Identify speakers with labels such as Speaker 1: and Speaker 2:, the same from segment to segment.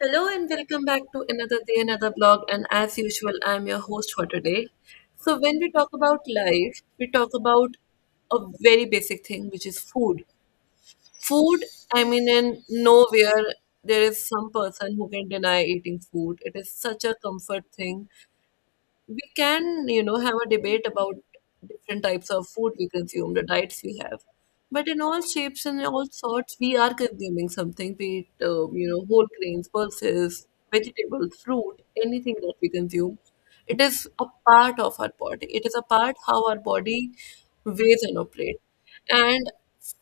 Speaker 1: Hello and welcome back to another day, another blog. And as usual, I'm your host for today. So, when we talk about life, we talk about a very basic thing, which is food. Food, I mean, in nowhere there is some person who can deny eating food. It is such a comfort thing we can have a debate about different types of food we consume, the diets we have, but in all shapes and all sorts we are consuming something, be it whole grains, pulses, vegetables, fruit, anything that we consume. It is a part of our body. It is a part how our body weighs and operates. And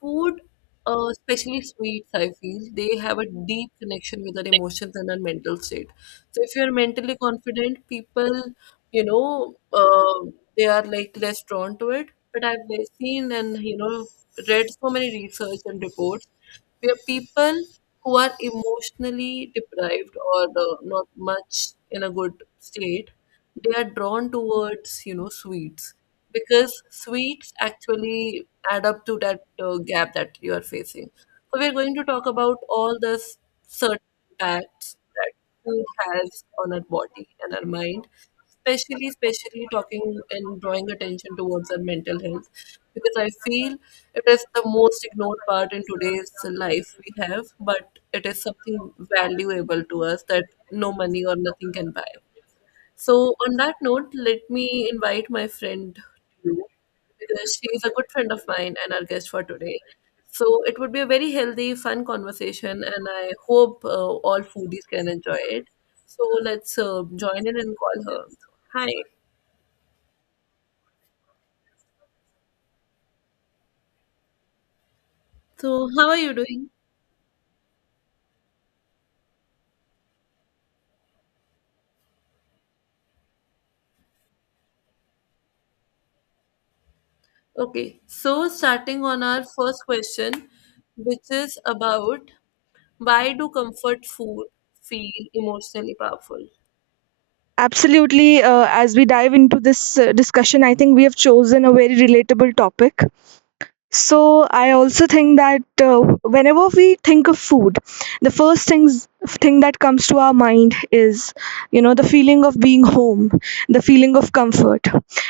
Speaker 1: food, especially sweets, I feel they have a deep connection with our emotions and our mental state. So if you're mentally confident, people, you know, uh, they are like less drawn to it. But I've seen and read so many research and reports. We are people who are emotionally deprived or not much in a good state. They are drawn towards, you know, sweets, because sweets actually add up to that gap that you are facing. So we're going to talk about all the certain impacts that food has on our body and our mind, especially talking and drawing attention towards our mental health, because I feel it is the most ignored part in today's life we have, but it is something valuable to us that no money or nothing can buy. So, on that note, let me invite my friend Lou, because she is a good friend of mine and our guest for today. So, it would be a very healthy, fun conversation, and I hope all foodies can enjoy it. So, let's join in and call her. Hi. So, how are you doing? Okay. So, starting on our first question, which is about why do comfort food feel emotionally powerful?
Speaker 2: Absolutely. As we dive into this discussion, I think we have chosen a very relatable topic, so I also think that whenever we think of food, the first things thing that comes to our mind is, you know, the feeling of being home, the feeling of comfort,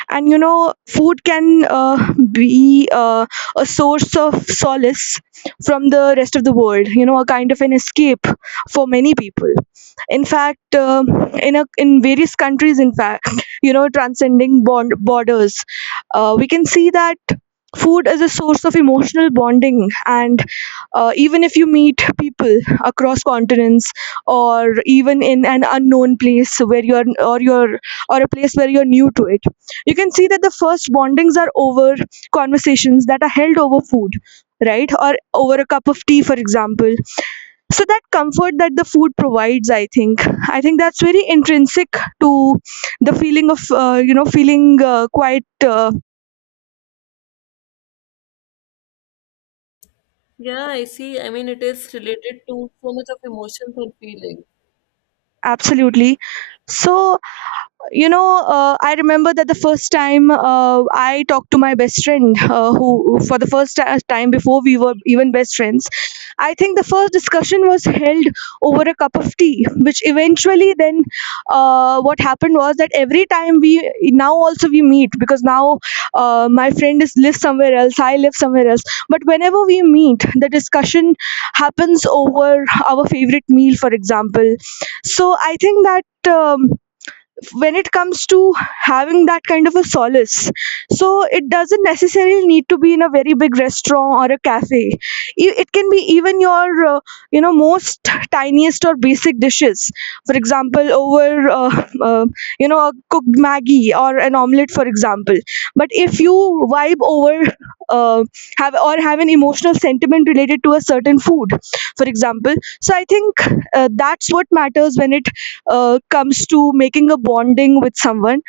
Speaker 2: and you know, food can be a source of solace from the rest of the world. You know, a kind of an escape for many people. In fact, in various countries, in fact, you know, transcending borders, we can see that food is a source of emotional bonding, and even if you meet people across continents, or even in an unknown place where you're or a place where you're new to it, you can see that the first bondings are over conversations that are held over food, right, or over a cup of tea, for example. So that comfort that the food provides, I think that's very intrinsic to the feeling of you know, feeling quite
Speaker 1: Yeah, I see. I mean, it is related to so much of emotions and feeling.
Speaker 2: absolutely. So you know, I remember that the first time I talked to my best friend, who for the first time before we were even best friends, I think the first discussion was held over a cup of tea, which eventually then, what happened was that every time we now also we meet, because now my friend is lives somewhere else, I live somewhere else, but whenever we meet, the discussion happens over our favorite meal, for example. So I think that. Um, when it comes to having that kind of a solace, so it doesn't necessarily need to be in a very big restaurant or a cafe, it can be even your you know, most tiniest or basic dishes, for example, over you know, a cooked maggie or an omelette, for example. But if you vibe over, uh, have or have an emotional sentiment related to a certain food, for example, so I think that's what matters when it comes to making a bonding with someone.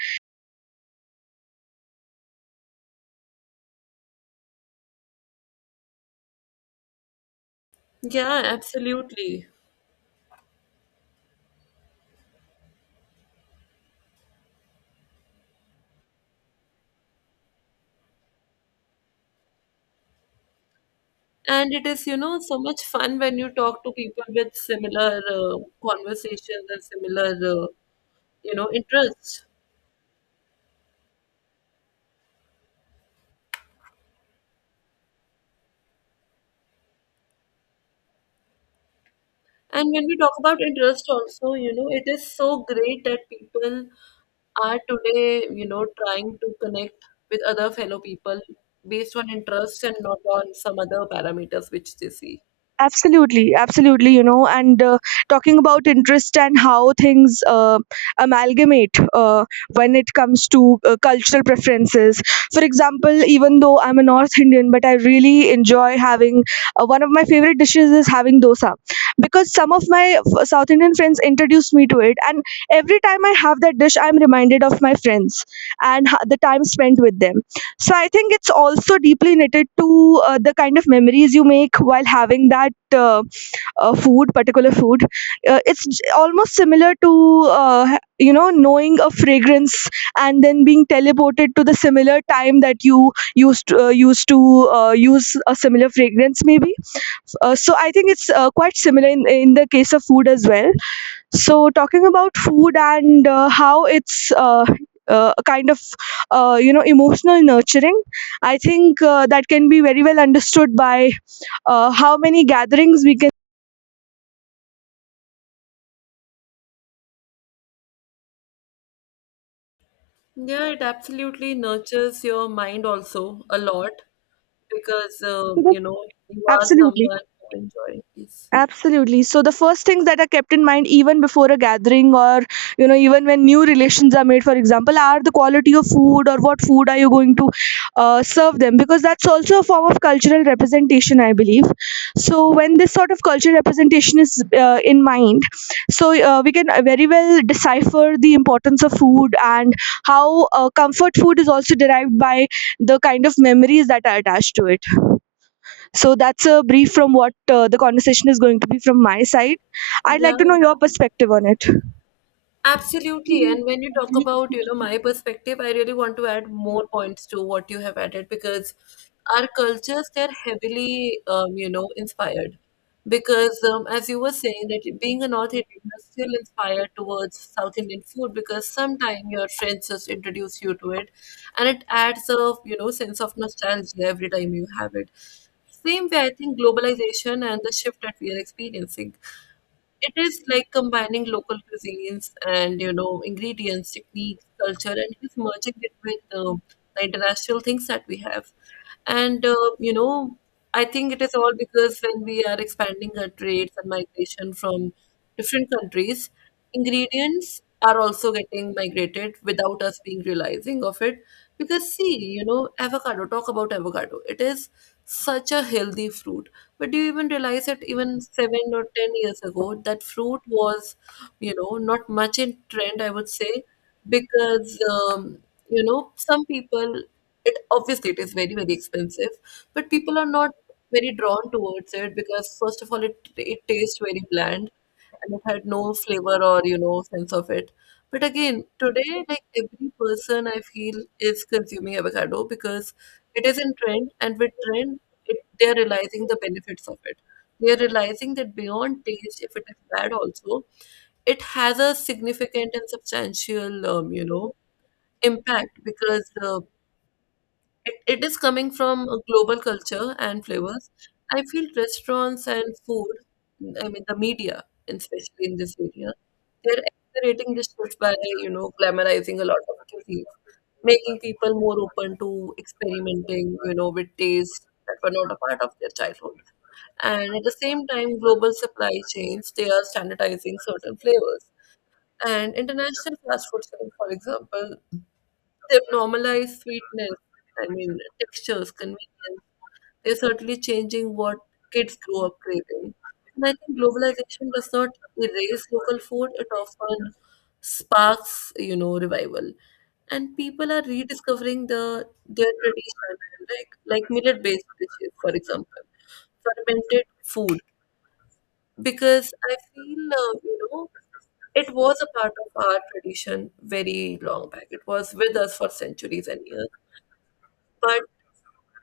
Speaker 1: Yeah, absolutely. And it is, so much fun when you talk to people with similar conversations and similar, interests. And when we talk about interest also, it is so great that people are today, trying to connect with other fellow people based on interest and not on some other parameters which they see.
Speaker 2: Absolutely, absolutely, you know, and talking about interest and how things amalgamate when it comes to cultural preferences, for example. Even though I'm a North Indian, but I really enjoy having, one of my favorite dishes is having dosa, because some of my South Indian friends introduced me to it, and every time I have that dish, I'm reminded of my friends and the time spent with them. So I think it's also deeply knitted to the kind of memories you make while having that food, particular food. It's almost similar to you know, knowing a fragrance and then being teleported to the similar time that you used to use a similar fragrance, maybe. So I think it's quite similar in the case of food as well. So talking about food and how it's a kind of you know, emotional nurturing, I think that can be very well understood by how many gatherings we can.
Speaker 1: Yeah, it absolutely nurtures your mind also a lot because you are
Speaker 2: Absolutely.
Speaker 1: someone who enjoys.
Speaker 2: Absolutely. So the first things that are kept in mind even before a gathering, or you know, even when new relations are made, for example, are the quality of food or what food are you going to serve them, because that's also a form of cultural representation, I believe. So when this sort of cultural representation is in mind, so we can very well decipher the importance of food and how comfort food is also derived by the kind of memories that are attached to it. So that's a brief from what the conversation is going to be from my side. I'd
Speaker 1: Yeah,
Speaker 2: like to know your perspective on it.
Speaker 1: absolutely. And when you talk about, my perspective, I really want to add more points to what you have added, because our cultures, they're heavily, inspired. Because as you were saying, that being a North Indian, you're still inspired towards South Indian food because sometime your friends just introduce you to it, and it adds a, sense of nostalgia every time you have it. Same way, I think globalization and the shift that we are experiencing, it is like combining local cuisines and ingredients, techniques, culture, and it is merging it with the international things that we have. And I think it is all because when we are expanding our trades and migration from different countries, ingredients are also getting migrated without us being realizing of it. Because see, avocado. Talk about avocado. It is such a healthy fruit, but do you even realize that even 7 or 10 years ago, that fruit was, not much in trend, I would say, because, some people, it obviously it is very, very expensive, but people are not very drawn towards it because, first of all, it tastes very bland and it had no flavor or sense of it. But again, today, like every person I feel is consuming avocado because it is in trend, and with trend, they're realizing the benefits of it. They're realizing that beyond taste, if it is bad, also, it has a significant and substantial, impact, because it is coming from a global culture and flavors. I feel restaurants and food, I mean the media, especially in this area, they're accelerating this shift by, glamorizing a lot of cuisines, making people more open to experimenting, with tastes that were not a part of their childhood. And at the same time, global supply chains, they are standardizing certain flavors. And international fast food chains, for example, they've normalized sweetness, I mean, textures, convenience. They're certainly changing what kids grow up craving. And I think globalization does not erase local food, it often sparks, revival. And people are rediscovering their tradition, like millet based dishes, for example, fermented food. Because I feel, it was a part of our tradition very long back. It was with us for centuries and years, but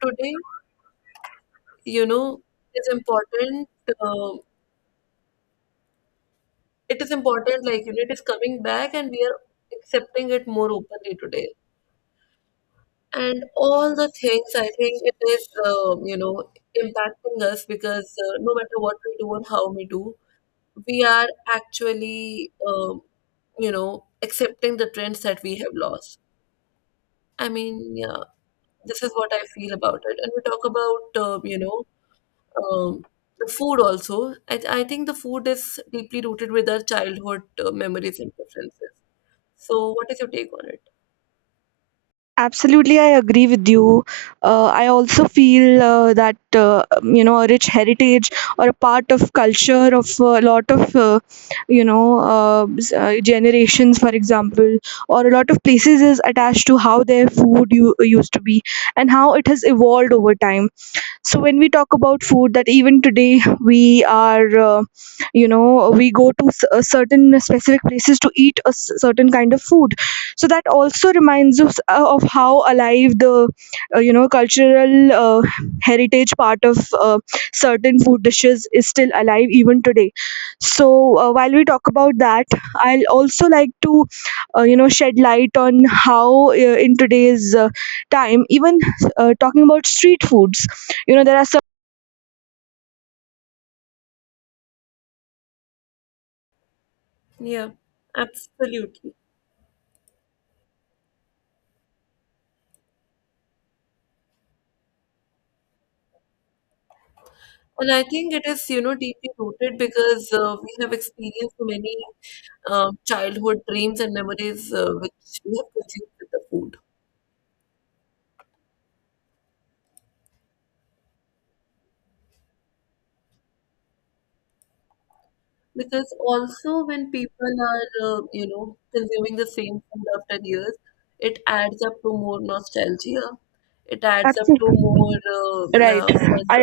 Speaker 1: today you know it's important. uh, it is important, like it is coming back and we are accepting it more openly today. And all the things, I think it is impacting us, because no matter what we do and how we do, we are actually accepting the trends that we have lost. I mean, yeah, this is what I feel about it. And we talk about Um, the food also. I think the food is deeply rooted with our childhood memories and preferences. So, what is your take on it?
Speaker 2: Absolutely, I agree with you. I also feel that you know, a rich heritage or a part of culture of a lot of you know, generations, for example, or a lot of places is attached to how their food used to be and how it has evolved over time. So when we talk about food, that even today we are you know, we go to a certain specific places to eat a certain kind of food, so that also reminds us of how alive the you know, cultural heritage part of certain food dishes is still alive even today. So while we talk about that, I'll also like to you know, shed light on how in today's time even, talking about street foods, you know, there are some.
Speaker 1: Yeah, absolutely. And I think it is, deeply rooted because we have experienced many childhood dreams and memories, which we have consumed with the food. Because also when people are, consuming the same food after years, it adds up to more nostalgia. It adds up to
Speaker 2: Absolutely.
Speaker 1: more, yeah, fun.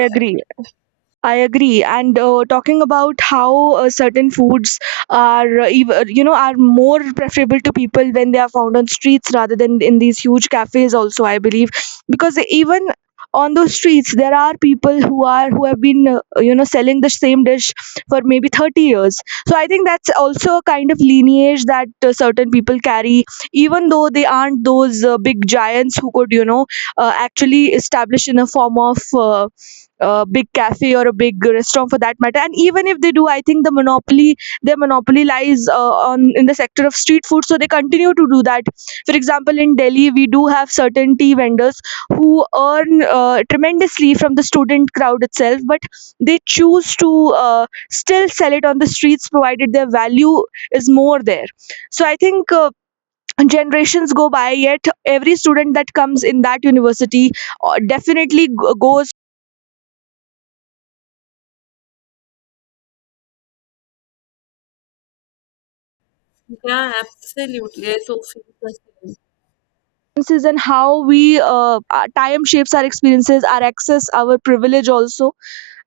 Speaker 2: I agree. And talking about how certain foods are, you know, are more preferable to people when they are found on streets rather than in these huge cafes. Also, I believe, because even on those streets, there are people who are, who have been you know, selling the same dish for maybe 30 years. So I think that's also a kind of lineage that certain people carry, even though they aren't those big giants who could, you know, actually establish in a form of a big cafe or a big restaurant, for that matter. And even if they do, I think their monopoly lies on in the sector of street food, so they continue to do that. For example, in Delhi, we do have certain tea vendors who earn tremendously from the student crowd itself, but they choose to still sell it on the streets, provided their value is more there. So I think generations go by, yet every student that comes in that university definitely goes,
Speaker 1: Yeah, absolutely. I so feel the same.
Speaker 2: experiences, and how we our time shapes our experiences, our access, our privilege also,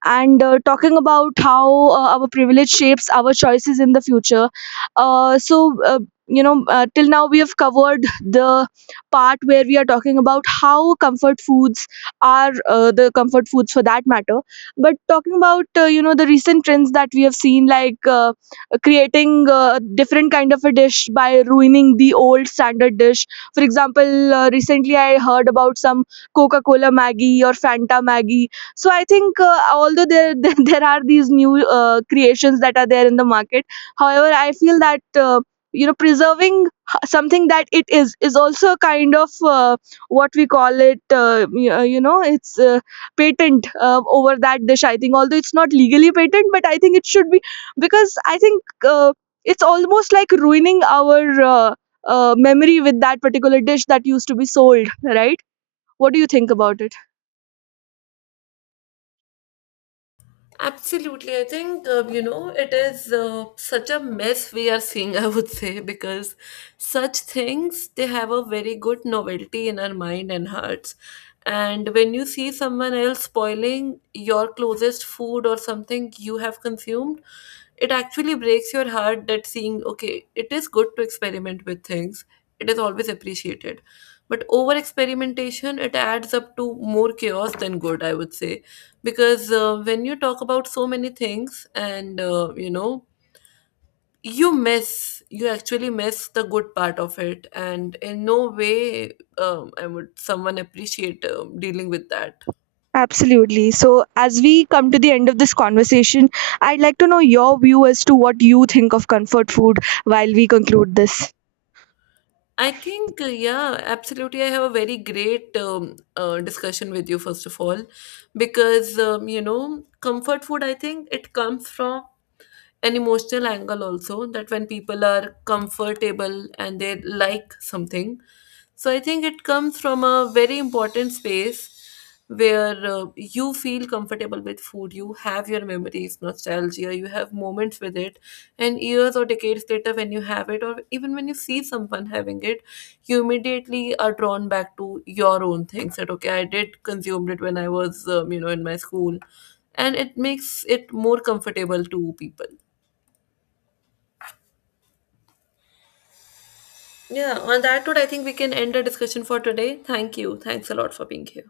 Speaker 2: and talking about how our privilege shapes our choices in the future. Uh, so, uh, you know, till now we have covered the part where we are talking about how comfort foods are the comfort foods, for that matter. But talking about, you know, the recent trends that we have seen, like creating a different kind of a dish by ruining the old standard dish. For example, recently I heard about some Coca Cola Maggie or Fanta Maggie. So I think although there there are these new creations that are there in the market, however, I feel that you know, preserving something that it is also a kind of what we call it, you know, it's patent over that dish, I think, although it's not legally patent, but I think it should be, because I think it's almost like ruining our uh, memory with that particular dish that used to be sold, right? What do you think about it?
Speaker 1: Absolutely. I think, it is such a mess we are seeing, I would say, because such things, they have a very good novelty in our mind and hearts. And when you see someone else spoiling your closest food or something you have consumed, it actually breaks your heart. That seeing, okay, it is good to experiment with things, it is always appreciated, but over experimentation it adds up to more chaos than good, I would say, because when you talk about so many things and you actually miss the good part of it, and in no way I would someone appreciate dealing with that.
Speaker 2: Absolutely. So, as we come to the end of this conversation, I'd like to know your view as to what you think of comfort food while we conclude this.
Speaker 1: I think, yeah, absolutely. I have a very great discussion with you, first of all, because, comfort food, I think it comes from an emotional angle also, that when people are comfortable and they like something, so I think it comes from a very important space where you feel comfortable with food, you have your memories, nostalgia, you have moments with it, and years or decades later when you have it, or even when you see someone having it, you immediately are drawn back to your own things, that okay, I did consume it when I was in my school. And it makes it more comfortable to people. Yeah, on that note, I think we can end our discussion for today. Thank you. Thanks a lot for being here.